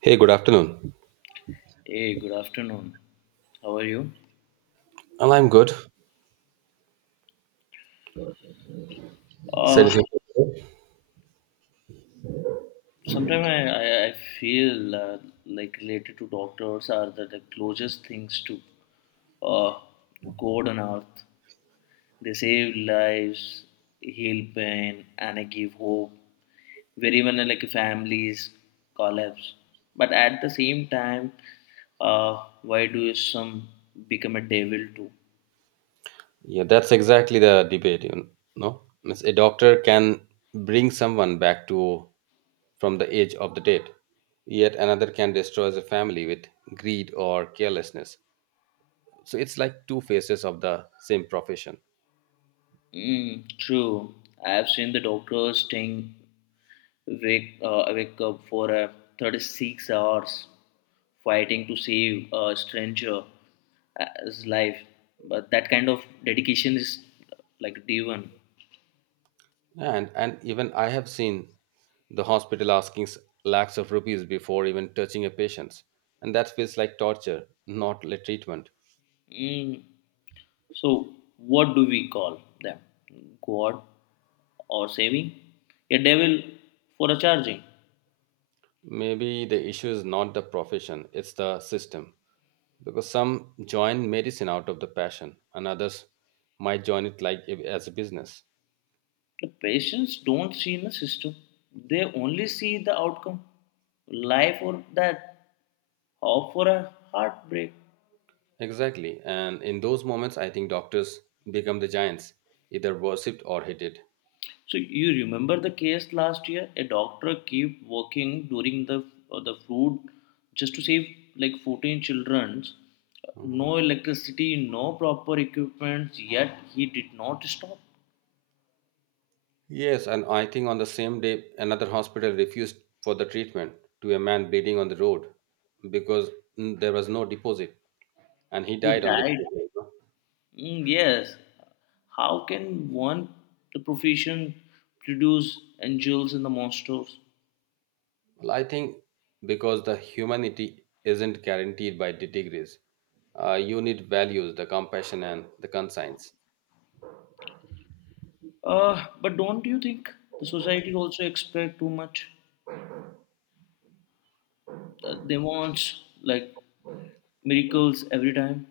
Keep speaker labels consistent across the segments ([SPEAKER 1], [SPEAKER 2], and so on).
[SPEAKER 1] Hey, good afternoon.
[SPEAKER 2] Hey, good afternoon. How are you?
[SPEAKER 1] Well, I'm good.
[SPEAKER 2] Uh,
[SPEAKER 1] Said he.
[SPEAKER 2] sometimes I feel like related to doctors are the closest things to uh, God on earth. They save lives, heal pain, and give hope where even families collapse. But at the same time, why do some become a devil too?
[SPEAKER 1] Yeah, that's exactly the debate, you know. Means A doctor can bring someone back to from the edge of the dead, yet another can destroy the family with greed or carelessness. So it's like two faces of the same profession.
[SPEAKER 2] Mm, true. I have seen the doctor staying wake up for 36 hours fighting to save a stranger as life. But that kind of dedication is like divine.
[SPEAKER 1] And even I have seen the hospital asking lakhs of rupees before even touching a patient, and that feels like torture, not like treatment.
[SPEAKER 2] Mm. So, what do we call them? God or saving? A devil for a charging.
[SPEAKER 1] Maybe the issue is not the profession, it's the system. Because some join medicine out of the passion, and others might join it like as a business.
[SPEAKER 2] The patients don't see in the system, they only see the outcome, life or death, hope for a heartbreak.
[SPEAKER 1] Exactly. And in those moments, I think doctors become the giants, either worshipped or hated.
[SPEAKER 2] So you remember the case last year, a doctor kept working during the flood just to save like 14 children, no
[SPEAKER 1] Mhm.
[SPEAKER 2] electricity, no proper equipment, yet he did not stop.
[SPEAKER 1] Yes, and I think on the same day, another hospital refused for the treatment to a man bleeding on the road because there was no deposit, and he
[SPEAKER 2] He
[SPEAKER 1] died on the
[SPEAKER 2] died.
[SPEAKER 1] spot.
[SPEAKER 2] Mm, yes. How can one, the profession, produce angels and the monsters?
[SPEAKER 1] Well, I think because the humanity isn't guaranteed by the degrees, you need values, the compassion and the conscience.
[SPEAKER 2] But don't you think the society also expect too much? They want like miracles every time,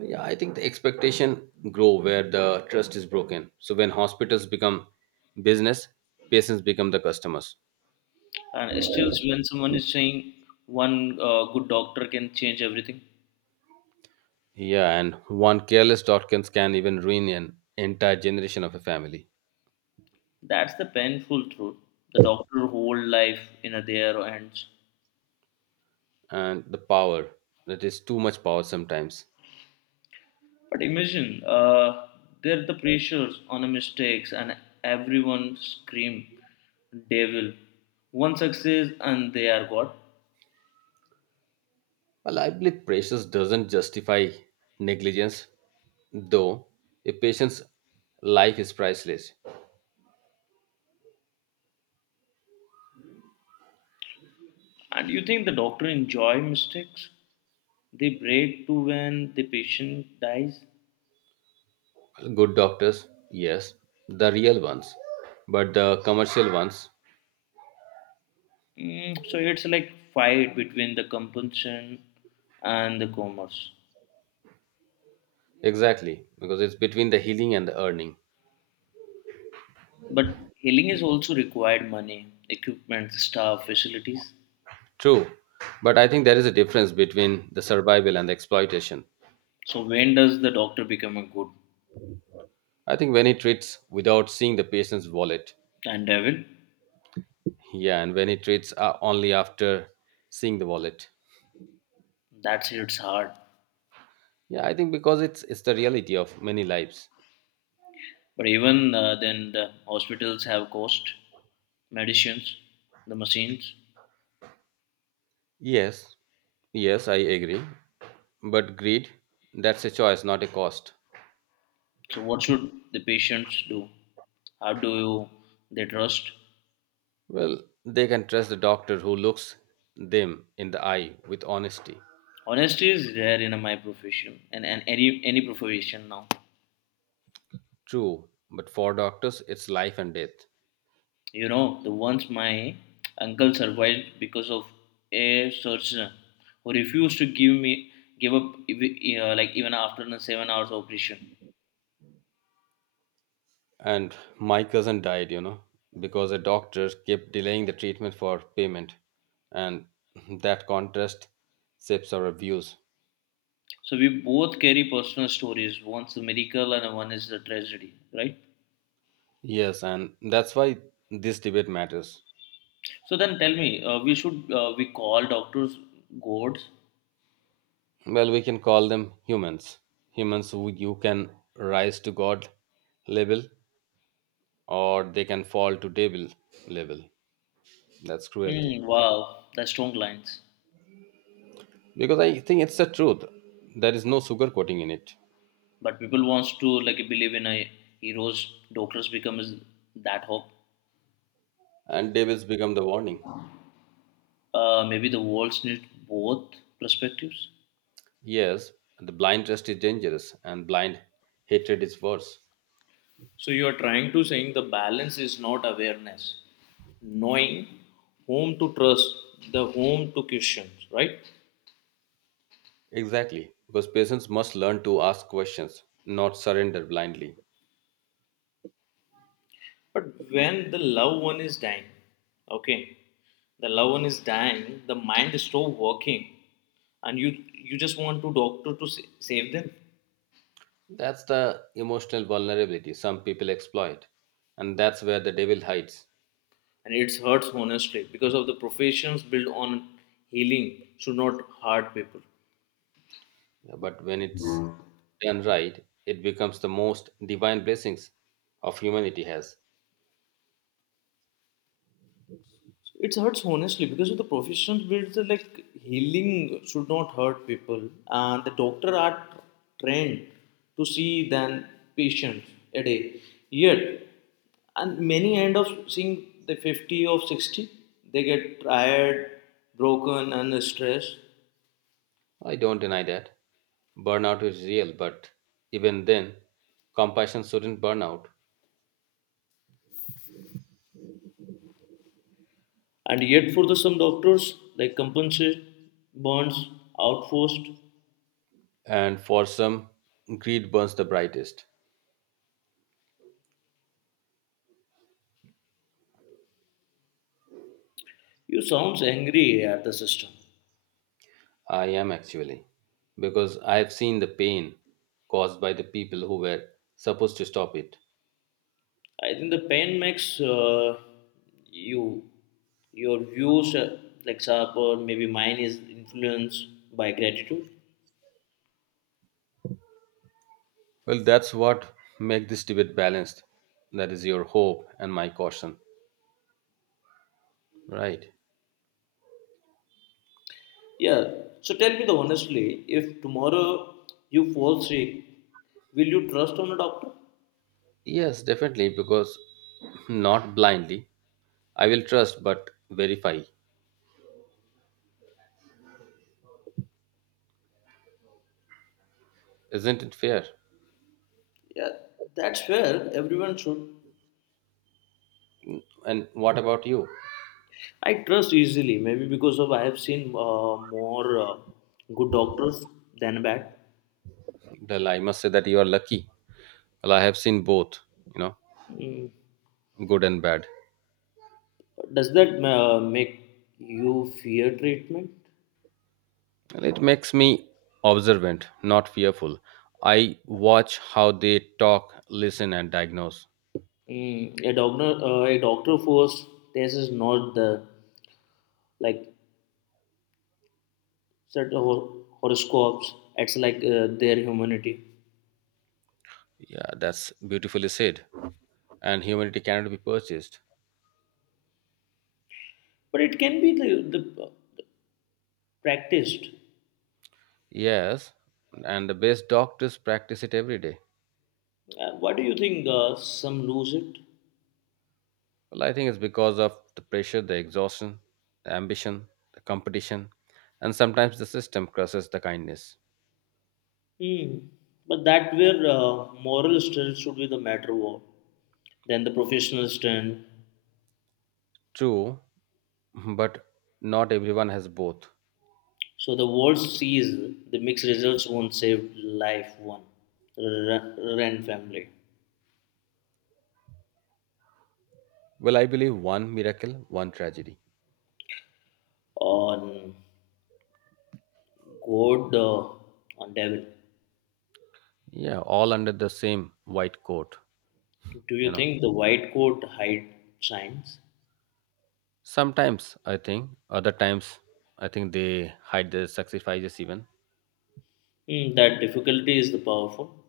[SPEAKER 1] Yeah, I think the expectation grow where the trust is broken. So when hospitals become business, patients become the customers.
[SPEAKER 2] and still, when someone is saying one good doctor can change everything,
[SPEAKER 1] Yeah, and one careless doctor can even ruin an entire generation of a family.
[SPEAKER 2] that's the painful truth. The doctor whole life in their hands.
[SPEAKER 1] And the power, that is too much power sometimes.
[SPEAKER 2] But imagine there the pressures on the mistakes, and everyone scream devil. One success and they are God.
[SPEAKER 1] Well, I believe precious doesn't justify negligence, though a patient's life is priceless,
[SPEAKER 2] And you think the doctor enjoy mistakes? They break too when the patient dies.
[SPEAKER 1] good doctors, yes, the real ones, but the commercial ones,
[SPEAKER 2] Mm, so it's like fight between the compulsion and the commerce.
[SPEAKER 1] exactly, because it's between the healing and the earning.
[SPEAKER 2] But healing is also required money, equipment, staff, facilities.
[SPEAKER 1] True, but I think there is a difference between the survival and the exploitation.
[SPEAKER 2] So when does the doctor become a good
[SPEAKER 1] I think when he treats without seeing the patient's wallet,
[SPEAKER 2] and devil?
[SPEAKER 1] yeah, and when he treats only after seeing the wallet,
[SPEAKER 2] That's it's hard.
[SPEAKER 1] yeah, I think because it's the reality of many lives.
[SPEAKER 2] But even then, the hospitals have cost, medicines, the machines.
[SPEAKER 1] Yes, yes, I agree. But greed, that's a choice, not a cost.
[SPEAKER 2] So, what should the patients do? How do you, they trust?
[SPEAKER 1] Well, they can trust the doctor who looks them in the eye with honesty.
[SPEAKER 2] Honesty is rare in my profession and, any profession now.
[SPEAKER 1] True, but for doctors, it's life and death.
[SPEAKER 2] You know, the once my uncle survived because of a surgeon who refused to give up even after the 7 hours operation.
[SPEAKER 1] And my cousin died, you know, because a doctor kept delaying the treatment for payment. And that contrast shapes our views.
[SPEAKER 2] So we both carry personal stories. One's a miracle and one is a tragedy, right?
[SPEAKER 1] Yes, and that's why this debate matters.
[SPEAKER 2] So then tell me, we call doctors gods.
[SPEAKER 1] Well, we can call them humans. Humans who you can rise to God label or they can fall to devil level. That's cruelty.
[SPEAKER 2] Mm, wow, that's strong lines.
[SPEAKER 1] Because I think it's the truth. There is no sugar coating in it.
[SPEAKER 2] But people wants to like believe in a hero's doctors becomes that hope.
[SPEAKER 1] And devils become the warning.
[SPEAKER 2] Maybe the worlds need both perspectives.
[SPEAKER 1] Yes, the blind trust is dangerous and blind hatred is worse.
[SPEAKER 2] So you are trying to saying the balance is not awareness, knowing whom to trust, the whom to question, right?
[SPEAKER 1] Exactly. Because patients must learn to ask questions, not surrender blindly.
[SPEAKER 2] But when the loved one is dying, okay, the loved one is dying, the mind is still working, and you just want to doctor to save them.
[SPEAKER 1] That's the emotional vulnerability some people exploit. And that's where the devil hides.
[SPEAKER 2] And it hurts honestly because of the professions built on healing should not hurt people.
[SPEAKER 1] Yeah, but when it's done right, it becomes the most divine blessings of humanity has.
[SPEAKER 2] So it hurts honestly because of the professions built so, like healing should not hurt people, and the doctor are trained to see than patients a day. Yet, and many end up seeing the 50 or 60, they get tired, broken, and stressed.
[SPEAKER 1] I don't deny that. Burnout is real, but even then, compassion shouldn't burn out.
[SPEAKER 2] And yet, for the some doctors, like compensate burns, outforced.
[SPEAKER 1] And for some, greed burns the brightest.
[SPEAKER 2] You sounds angry at the system.
[SPEAKER 1] I am actually, because I have seen the pain caused by the people who were supposed to stop it.
[SPEAKER 2] I think the pain makes you your views like sharper. Maybe mine is influenced by gratitude.
[SPEAKER 1] Well, that's what makes this debate balanced. That is your hope and my caution, right?
[SPEAKER 2] Yeah. So tell me the honestly, if tomorrow you fall sick, will you trust on a doctor?
[SPEAKER 1] Yes, definitely, because not blindly. I will trust but verify. Isn't it fair?
[SPEAKER 2] Yeah, that's fair. Everyone should.
[SPEAKER 1] And what about you?
[SPEAKER 2] I trust easily. Maybe because of I have seen more good doctors than bad.
[SPEAKER 1] Well, I must say that you are lucky. Well, I have seen both, you know,
[SPEAKER 2] Mm.
[SPEAKER 1] good and bad.
[SPEAKER 2] Does that make you fear treatment?
[SPEAKER 1] Well, it makes me observant, not fearful. I watch how they talk, listen, and diagnose.
[SPEAKER 2] Mm, a doctor force. This is not the like certain horoscopes. It's like their humanity,
[SPEAKER 1] Yeah, that's beautifully said. And humanity cannot be purchased.
[SPEAKER 2] but it can be the practiced.
[SPEAKER 1] Yes, and the best doctors practice it every day.
[SPEAKER 2] Why do you think some lose it?
[SPEAKER 1] Well, I think it's because of the pressure, the exhaustion, the ambition, the competition, and sometimes the system crushes the kindness.
[SPEAKER 2] Hmm. But that where moral strength should be the matter of than the professional strength.
[SPEAKER 1] True, but not everyone has both.
[SPEAKER 2] So the world sees the mixed results won't save life one Ren family
[SPEAKER 1] Well, I believe one miracle, one tragedy.
[SPEAKER 2] on God on devil.
[SPEAKER 1] Yeah, all under the same white coat,
[SPEAKER 2] Do
[SPEAKER 1] you
[SPEAKER 2] you
[SPEAKER 1] know.
[SPEAKER 2] think the white coat hide signs?
[SPEAKER 1] Sometimes I think, other times I think they hide their sacrifices even.
[SPEAKER 2] Hmm, that difficulty is the powerful,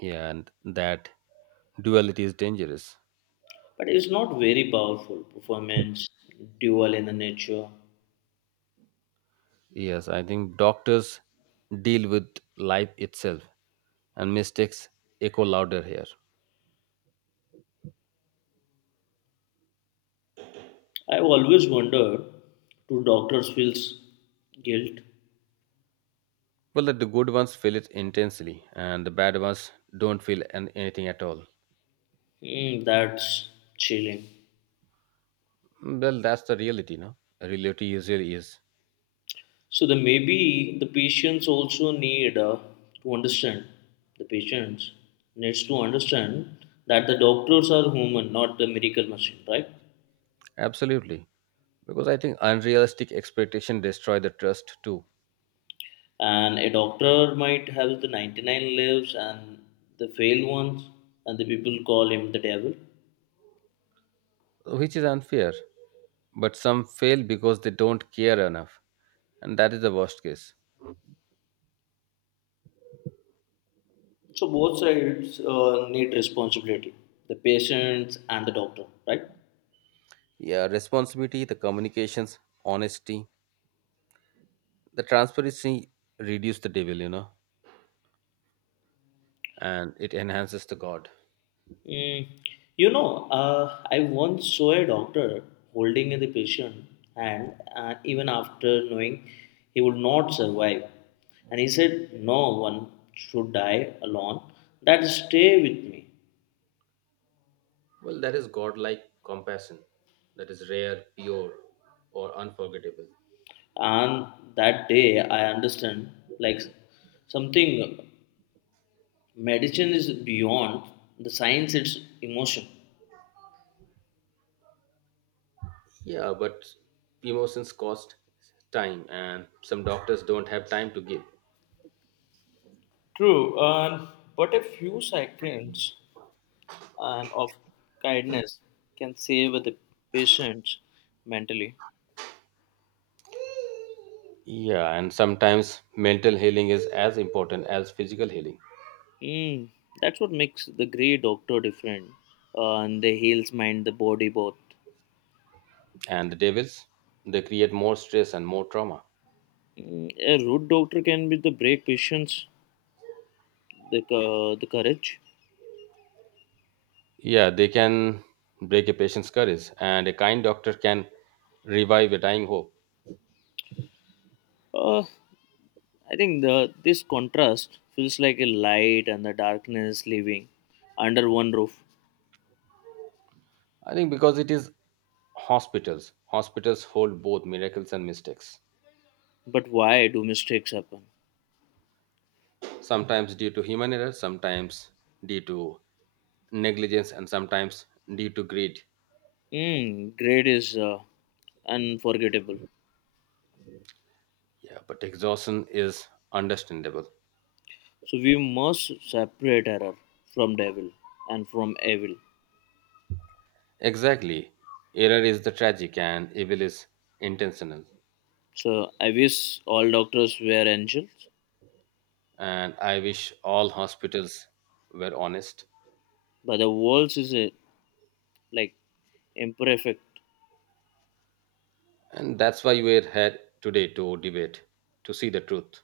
[SPEAKER 1] Yeah, and that duality is dangerous.
[SPEAKER 2] but it's not very powerful performance dual in the nature.
[SPEAKER 1] Yes, I think doctors deal with life itself and mistakes echo louder here.
[SPEAKER 2] I've always wondered, do doctors feel guilt?
[SPEAKER 1] Well, that the good ones feel it intensely and the bad ones don't feel anything at all.
[SPEAKER 2] Hmm, that's chilling.
[SPEAKER 1] Well, that's the reality, no? Reality usually is.
[SPEAKER 2] So the maybe the patients also need to understand. The patients needs to understand that the doctors are human, not the miracle machine, right?
[SPEAKER 1] Absolutely. Because I think unrealistic expectation destroy the trust too,
[SPEAKER 2] And a doctor might have the 99 lives and the failed ones, and the people call him the devil.
[SPEAKER 1] which is unfair. But some fail because they don't care enough. And that is the worst case.
[SPEAKER 2] So both sides need responsibility, the patients and the doctor, right?
[SPEAKER 1] Yeah, responsibility, the communications, honesty, the transparency reduce the devil, you know, and it enhances the God.
[SPEAKER 2] Mm, you know, I once saw a doctor holding the patient hand, and even after knowing he would not survive, and he said, "No one should die alone. That stay with me."
[SPEAKER 1] Well, that is God-like compassion that is rare, pure, or unforgettable.
[SPEAKER 2] And that day, I understand like something. Medicine is beyond the science; it's emotion.
[SPEAKER 1] Yeah, but emotions cost time, and some doctors don't have time to give.
[SPEAKER 2] True, and but a few seconds and of kindness can save the patient mentally.
[SPEAKER 1] Yeah, and sometimes mental healing is as important as physical healing.
[SPEAKER 2] Mm, that's what makes the great doctor different. And the heals mind, the body both.
[SPEAKER 1] And the devils, they create more stress and more trauma.
[SPEAKER 2] Mm, a rude doctor can be the break patience, the courage.
[SPEAKER 1] Yeah, they can break a patient's courage, and a kind doctor can revive a dying hope.
[SPEAKER 2] Uh, I think the this contrast feels like a light and the darkness living under one roof.
[SPEAKER 1] I think because it is hospitals. Hospitals hold both miracles and mistakes.
[SPEAKER 2] But why do mistakes happen?
[SPEAKER 1] Sometimes due to human error, sometimes due to negligence, and sometimes due to greed.
[SPEAKER 2] Mm, great is unforgettable.
[SPEAKER 1] Yeah, but exhaustion is understandable.
[SPEAKER 2] So we must separate error from devil and from evil.
[SPEAKER 1] Exactly. Error is the tragic and evil is intentional.
[SPEAKER 2] So I wish all doctors were angels,
[SPEAKER 1] And I wish all hospitals were honest.
[SPEAKER 2] but the world is a, like imperfect.
[SPEAKER 1] And that's why we're here today to debate, to see the truth.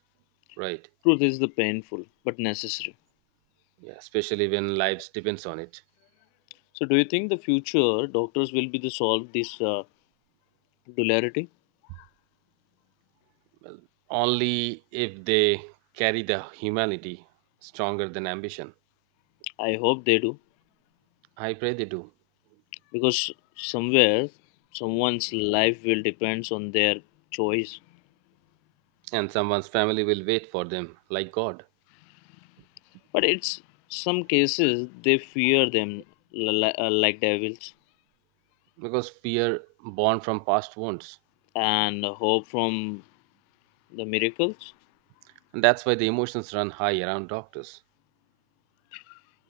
[SPEAKER 1] Right.
[SPEAKER 2] Truth is the painful but necessary.
[SPEAKER 1] Yeah, especially when lives depends on it.
[SPEAKER 2] So do you think the future doctors will be the solve this duality?
[SPEAKER 1] Only if they carry the humanity stronger than ambition.
[SPEAKER 2] I hope they do
[SPEAKER 1] I pray they do.
[SPEAKER 2] because somewhere someone's life will depends on their choice.
[SPEAKER 1] And someone's family will wait for them like God.
[SPEAKER 2] But it's some cases they fear them like devils
[SPEAKER 1] Because fear born from past wounds
[SPEAKER 2] and hope from the miracles.
[SPEAKER 1] and that's why the emotions run high around doctors.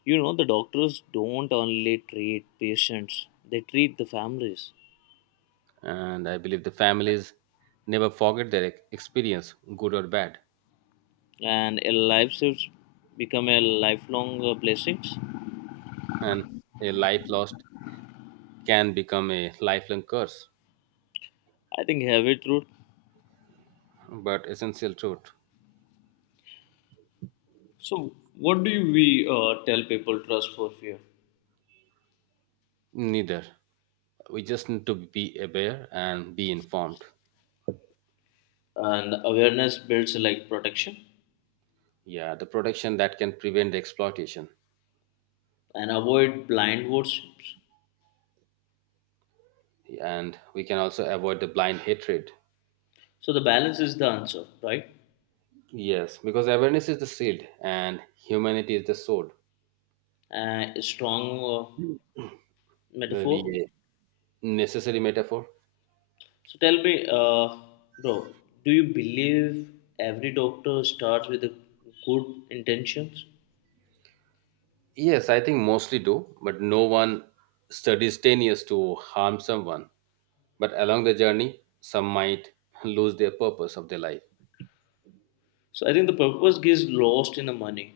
[SPEAKER 2] You know, the doctors don't only treat patients, they treat the families.
[SPEAKER 1] And I believe the families never forget their experience, good or bad.
[SPEAKER 2] And a life saves become a lifelong blessings.
[SPEAKER 1] And a life lost can become a lifelong curse,
[SPEAKER 2] I think heavy truth.
[SPEAKER 1] but essential truth,
[SPEAKER 2] So what do we tell people trust for fear?
[SPEAKER 1] neither. We just need to be aware and be informed.
[SPEAKER 2] And awareness builds like protection
[SPEAKER 1] Yeah, the protection that can prevent the exploitation.
[SPEAKER 2] and avoid blind worships.
[SPEAKER 1] And we can also avoid the blind hatred.
[SPEAKER 2] So the balance is the answer, right?
[SPEAKER 1] Yes, because awareness is the shield and humanity is the sword.
[SPEAKER 2] A strong metaphor.
[SPEAKER 1] Maybe a necessary metaphor.
[SPEAKER 2] So tell me, bro, do you believe every doctor starts with a good intentions?
[SPEAKER 1] Yes, I think mostly do, but no one studies 10 years to harm someone. But along the journey, some might lose their purpose of their life.
[SPEAKER 2] So I think the purpose gets lost in the money,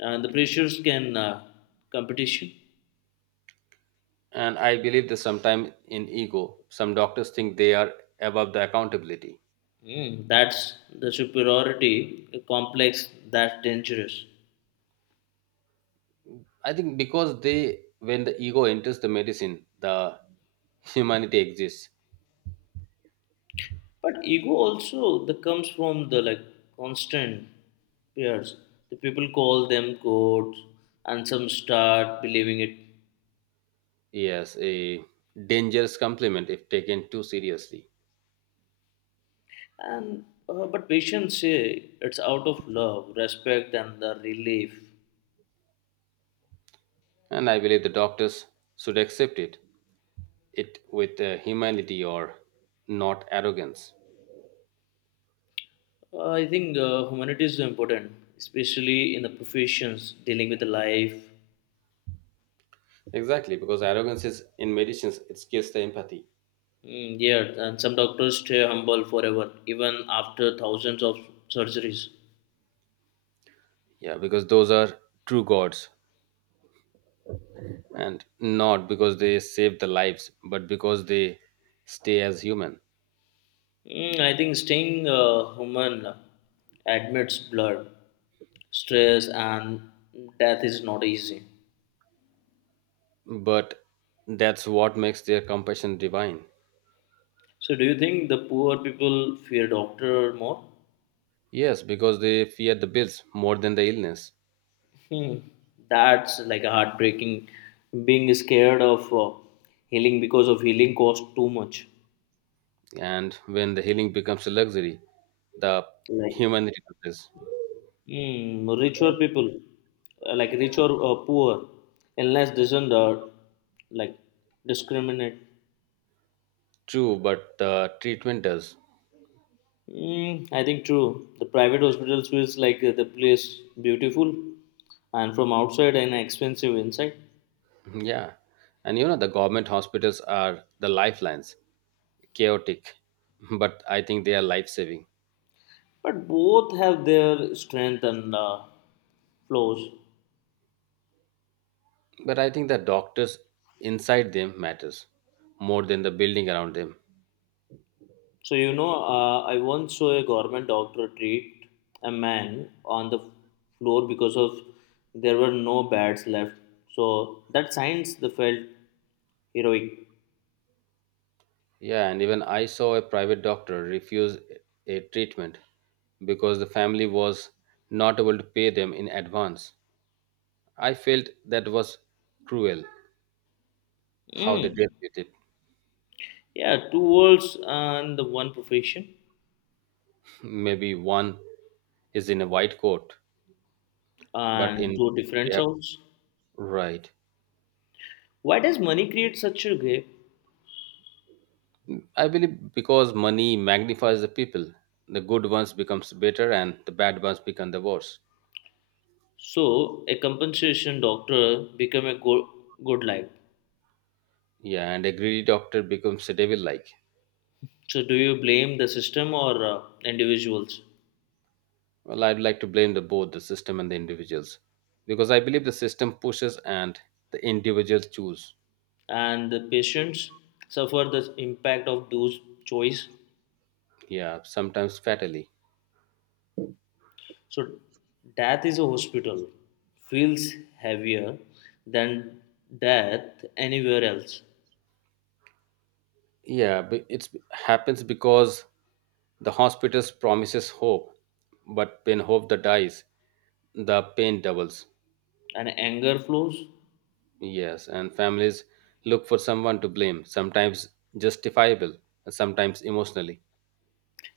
[SPEAKER 2] and the pressures can competition.
[SPEAKER 1] And I believe that sometimes in ego, some doctors think they are above the accountability.
[SPEAKER 2] Mm, that's the superiority complex that's dangerous.
[SPEAKER 1] I think because they, when the ego enters the medicine, the humanity exists.
[SPEAKER 2] But ego also that comes from the like constant peers. The people call them gods, and some start believing it.
[SPEAKER 1] Yes, a dangerous compliment if taken too seriously.
[SPEAKER 2] And but patients say it's out of love, respect, and the relief.
[SPEAKER 1] And I believe the doctors should accept it with humility or not arrogance,
[SPEAKER 2] I think humanity is important, especially in the professions dealing with life.
[SPEAKER 1] exactly because arrogance is in medicines it kills the empathy,
[SPEAKER 2] Mm, yeah, and some doctors stay humble forever, even after thousands of surgeries.
[SPEAKER 1] yeah because those are true gods and not because they save the lives but because they stay as human,
[SPEAKER 2] Mm, I think staying human admits blood, stress, and death is not easy.
[SPEAKER 1] but that's what makes their compassion divine,
[SPEAKER 2] So, do you think the poor people fear doctor more?
[SPEAKER 1] yes because they fear the bills more than the illness,
[SPEAKER 2] Hmm, that's like a heartbreaking. Being scared of healing because of healing costs too much.
[SPEAKER 1] and when the healing becomes a luxury the
[SPEAKER 2] Like
[SPEAKER 1] humanity does,
[SPEAKER 2] mm, richer people, like rich or poor, unless doesn't like discriminate.
[SPEAKER 1] true but the treatment does.
[SPEAKER 2] Mm, I think true. The private hospitals feels like the place beautiful, and from outside and expensive inside.
[SPEAKER 1] Yeah. And you know, the government hospitals are the lifelines, chaotic, but I think they are life saving.
[SPEAKER 2] But both have their strength and flaws.
[SPEAKER 1] But I think the doctors inside them matters more than the building around them.
[SPEAKER 2] So you know, I once saw a government doctor treat a man on the floor because of there were no beds left. So that science they felt heroic.
[SPEAKER 1] Yeah, and even I saw a private doctor refuse a treatment because the family was not able to pay them in advance. I felt that was cruel how they
[SPEAKER 2] Mm.
[SPEAKER 1] dealt with it.
[SPEAKER 2] Yeah, two worlds and the one profession
[SPEAKER 1] Maybe one is in a white coat, but
[SPEAKER 2] and
[SPEAKER 1] in
[SPEAKER 2] two different
[SPEAKER 1] yeah,
[SPEAKER 2] sounds.
[SPEAKER 1] right.
[SPEAKER 2] Why does money create such a gap?
[SPEAKER 1] I believe because money magnifies the people, the good ones becomes better and the bad ones become the worse.
[SPEAKER 2] So a compensation doctor become a good life.
[SPEAKER 1] Yeah, and a greedy doctor becomes a devil like.
[SPEAKER 2] So do you blame the system or individuals?
[SPEAKER 1] Well, I'd like to blame the both the system and the individuals because I believe the system pushes and the individuals choose.
[SPEAKER 2] And the patients suffer the impact of those choice.
[SPEAKER 1] Yeah, sometimes fatally.
[SPEAKER 2] So death is a hospital feels heavier than death anywhere else.
[SPEAKER 1] Yeah, but it happens because the hospitals promises hope, but when hope that dies, the pain doubles.
[SPEAKER 2] And anger flows.
[SPEAKER 1] Yes, and families look for someone to blame, sometimes justifiable, and sometimes emotionally.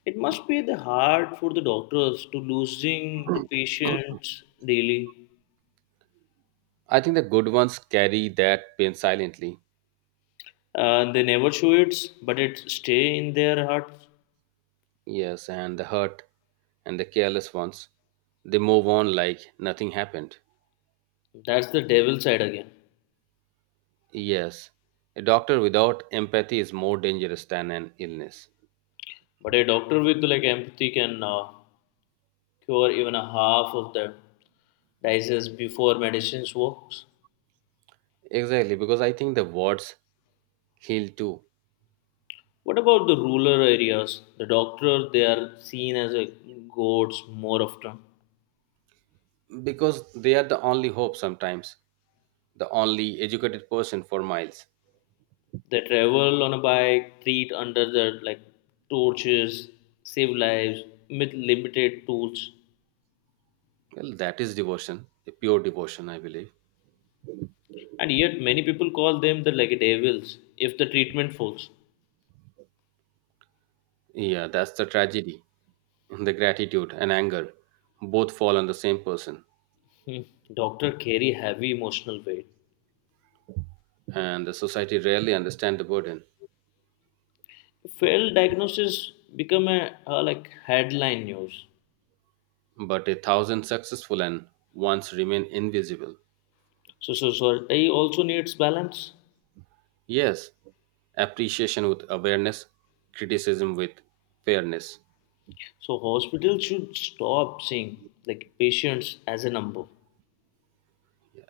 [SPEAKER 2] It must be the hard for the doctors to losing the patients daily.
[SPEAKER 1] I think the good ones carry that pain silently.
[SPEAKER 2] They never show it, but it stay in their hearts.
[SPEAKER 1] Yes, and the hurt and the careless ones, they move on like nothing happened.
[SPEAKER 2] That's the devil side again.
[SPEAKER 1] Yes, a doctor without empathy is more dangerous than an illness.
[SPEAKER 2] But a doctor with like empathy can cure even a half of the diseases before medicines works.
[SPEAKER 1] Exactly, because I think the words heal too,
[SPEAKER 2] What about the rural areas? The doctors they are seen as a gods more often.
[SPEAKER 1] because they are the only hope sometimes, the only educated person for miles.
[SPEAKER 2] They travel on a bike, treat under the like torches, save lives with limited tools,
[SPEAKER 1] Well, that is devotion, a pure devotion, I believe.
[SPEAKER 2] and yet many people call them the like devils if the treatment fails.
[SPEAKER 1] Yeah, that's the tragedy. The gratitude and anger both fall on the same person,
[SPEAKER 2] Hmm. Doctor carry heavy emotional weight.
[SPEAKER 1] and the society rarely understand the burden.
[SPEAKER 2] Failed diagnosis become a like headline news.
[SPEAKER 1] But a thousand successful and ones remain invisible.
[SPEAKER 2] So so society also needs balance.
[SPEAKER 1] Yes, appreciation with awareness, criticism with fairness,
[SPEAKER 2] So hospitals should stop seeing like patients as a number.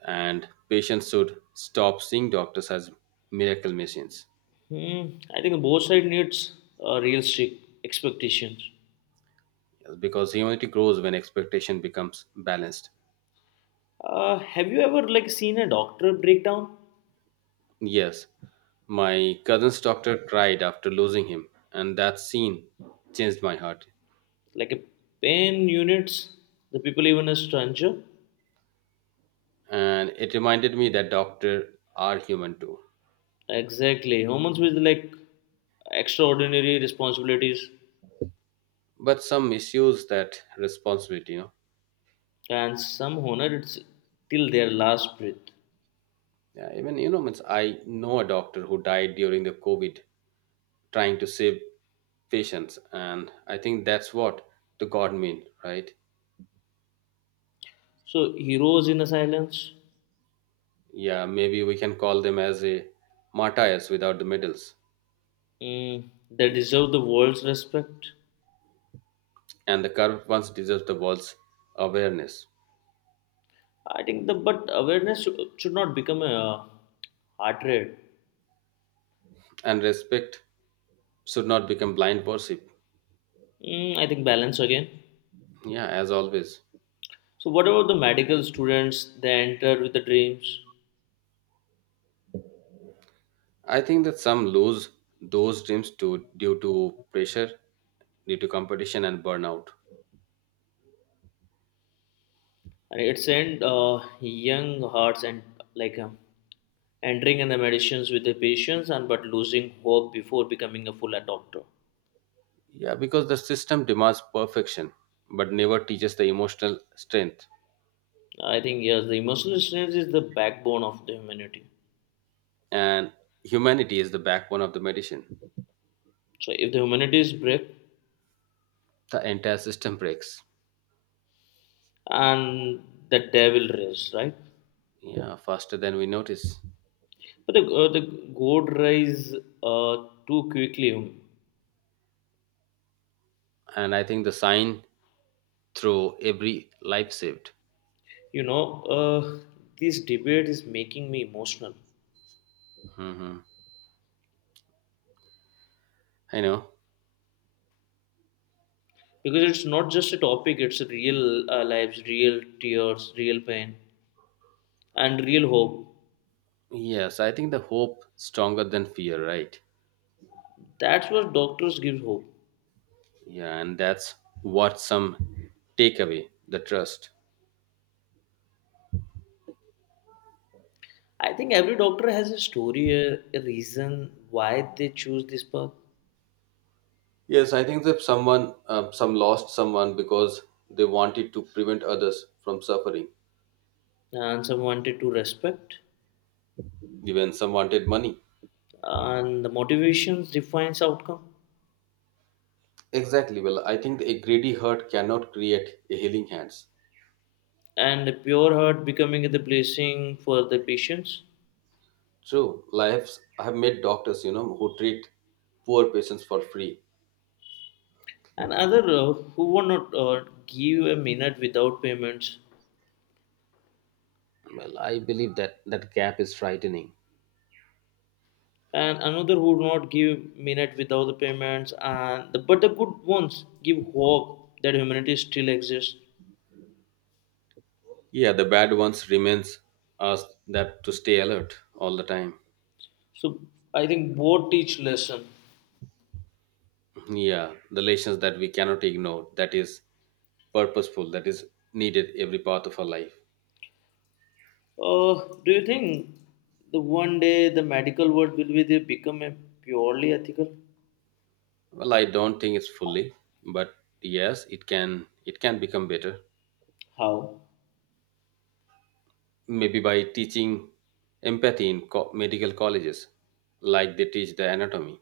[SPEAKER 1] and patients should stop seeing doctors as miracle machines.
[SPEAKER 2] Hmm. I think both side needs real strict expectations.
[SPEAKER 1] Yes, because humanity grows when expectation becomes balanced.
[SPEAKER 2] Have you ever like seen a doctor breakdown?
[SPEAKER 1] Yes, my cousin's doctor cried after losing him, and that scene changed my heart.
[SPEAKER 2] Like a pain units, the people even a stranger.
[SPEAKER 1] And it reminded me that doctors are human too.
[SPEAKER 2] Exactly. Humans with like extraordinary responsibilities
[SPEAKER 1] But some issues that responsibility, you know.
[SPEAKER 2] and some honor it's till their last breath.
[SPEAKER 1] Yeah, even, you know, means I know a doctor who died during the COVID trying to save patients. And I think that's what the God mean, right?
[SPEAKER 2] So heroes in the silence.
[SPEAKER 1] Yeah, maybe we can call them as a martyrs without the medals.
[SPEAKER 2] Mm, they deserve the world's respect.
[SPEAKER 1] And the curved ones deserve the world's awareness.
[SPEAKER 2] I think the but awareness should not become a heart rate.
[SPEAKER 1] And respect should not become blind worship.
[SPEAKER 2] Mm, I think balance again.
[SPEAKER 1] Yeah, as always.
[SPEAKER 2] So what about the medical students? They enter with the dreams,
[SPEAKER 1] I think that some lose those dreams to due to pressure, due to competition and burnout.
[SPEAKER 2] and it's in young hearts and like entering in the medicines with the patients and but losing hope before becoming a full doctor.
[SPEAKER 1] Yeah, because the system demands perfection, but never teaches the emotional strength.
[SPEAKER 2] I think yes, the emotional strength is the backbone of the humanity.
[SPEAKER 1] And humanity is the backbone of the medicine.
[SPEAKER 2] So if the humanity is break,
[SPEAKER 1] The entire system breaks.
[SPEAKER 2] and the devil raise, right?
[SPEAKER 1] Yeah, faster than we notice.
[SPEAKER 2] But the gold rise uh, too quickly.
[SPEAKER 1] And I think the sign through every life saved.
[SPEAKER 2] You know, this debate is making me emotional
[SPEAKER 1] Hmm, I know.
[SPEAKER 2] because it's not just a topic; it's a real lives, real tears, real pain, and real hope.
[SPEAKER 1] Yes, I think the hope stronger than fear, right?
[SPEAKER 2] That's what doctors give hope.
[SPEAKER 1] Yeah, and that's what some take away the trust.
[SPEAKER 2] I think every doctor has a story, a reason why they choose this path,
[SPEAKER 1] Yes, I think that someone, some lost someone because they wanted to prevent others from suffering.
[SPEAKER 2] and some wanted to respect,
[SPEAKER 1] Even some wanted money.
[SPEAKER 2] and the motivations defines outcome,
[SPEAKER 1] Exactly. Well, I think a greedy heart cannot create a healing hands.
[SPEAKER 2] and a pure heart becoming the blessing for the patients
[SPEAKER 1] True. Lives. I have met doctors, you know, who treat poor patients for free.
[SPEAKER 2] and other who would not give a minute without payments
[SPEAKER 1] Well, I believe that that gap is frightening.
[SPEAKER 2] and another who would not give minute without the payments and the, but the good ones give hope that humanity still exists.
[SPEAKER 1] Yeah, the bad ones remains us that to stay alert all the time.
[SPEAKER 2] So I think both teach lesson.
[SPEAKER 1] Yeah, the lessons that we cannot ignore, that is purposeful, that is needed every part of our life.
[SPEAKER 2] Uh, do you think the one day the medical world will be they become a purely ethical?
[SPEAKER 1] Well, I don't think it's fully, but yes, it can become better.
[SPEAKER 2] How?
[SPEAKER 1] Maybe by teaching empathy in medical colleges, like they teach the anatomy.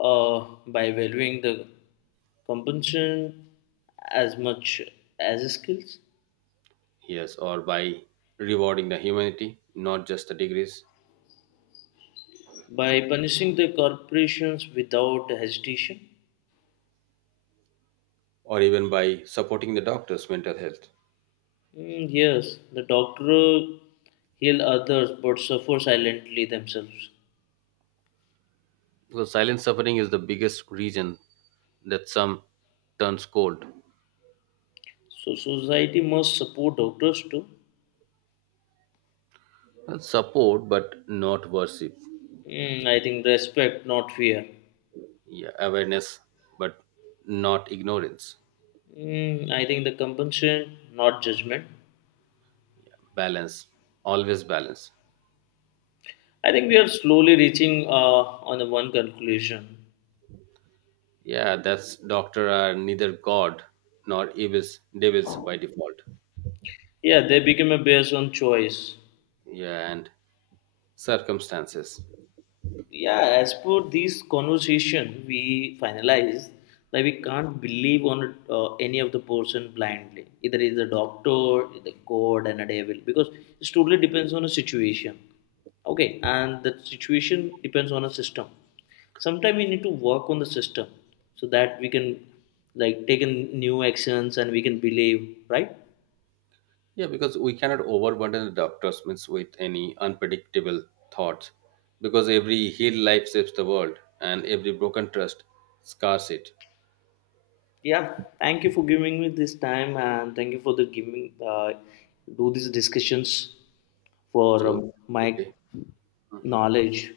[SPEAKER 2] Uh, by valuing the compensation as much as skills,
[SPEAKER 1] Yes, or by rewarding the humanity, not just the degrees,
[SPEAKER 2] by punishing the corporations without hesitation.
[SPEAKER 1] or even by supporting the doctors' mental health.
[SPEAKER 2] Mm, yes, the doctor heal others but suffer silently themselves.
[SPEAKER 1] Because silent suffering is the biggest reason that some turns cold.
[SPEAKER 2] So society must support doctors too.
[SPEAKER 1] Well, support, but not worship.
[SPEAKER 2] Mm, I think respect, not fear.
[SPEAKER 1] Yeah, awareness, but not ignorance.
[SPEAKER 2] Mm, I think the compensation, not judgment.
[SPEAKER 1] Balance, always balance.
[SPEAKER 2] I think we are slowly reaching on the one conclusion.
[SPEAKER 1] Yeah, that's doctor are neither God nor evils, devils by default.
[SPEAKER 2] Yeah, they become a based on choice.
[SPEAKER 1] Yeah, and circumstances.
[SPEAKER 2] Yeah, as per this conversation we finalize that we can't believe on any of the person blindly either is a doctor the god and a devil because it totally depends on a situation, okay, and the situation depends on a system. Sometimes we need to work on the system so that we can like take in new actions and we can believe, right?
[SPEAKER 1] Yeah, because we cannot overburden the doctors means with any unpredictable thoughts, because every healed life saves the world, and every broken trust scars it.
[SPEAKER 2] Yeah, thank you for giving me this time and thank you for the giving do these discussions for
[SPEAKER 1] So,
[SPEAKER 2] my
[SPEAKER 1] okay. Hmm.
[SPEAKER 2] knowledge.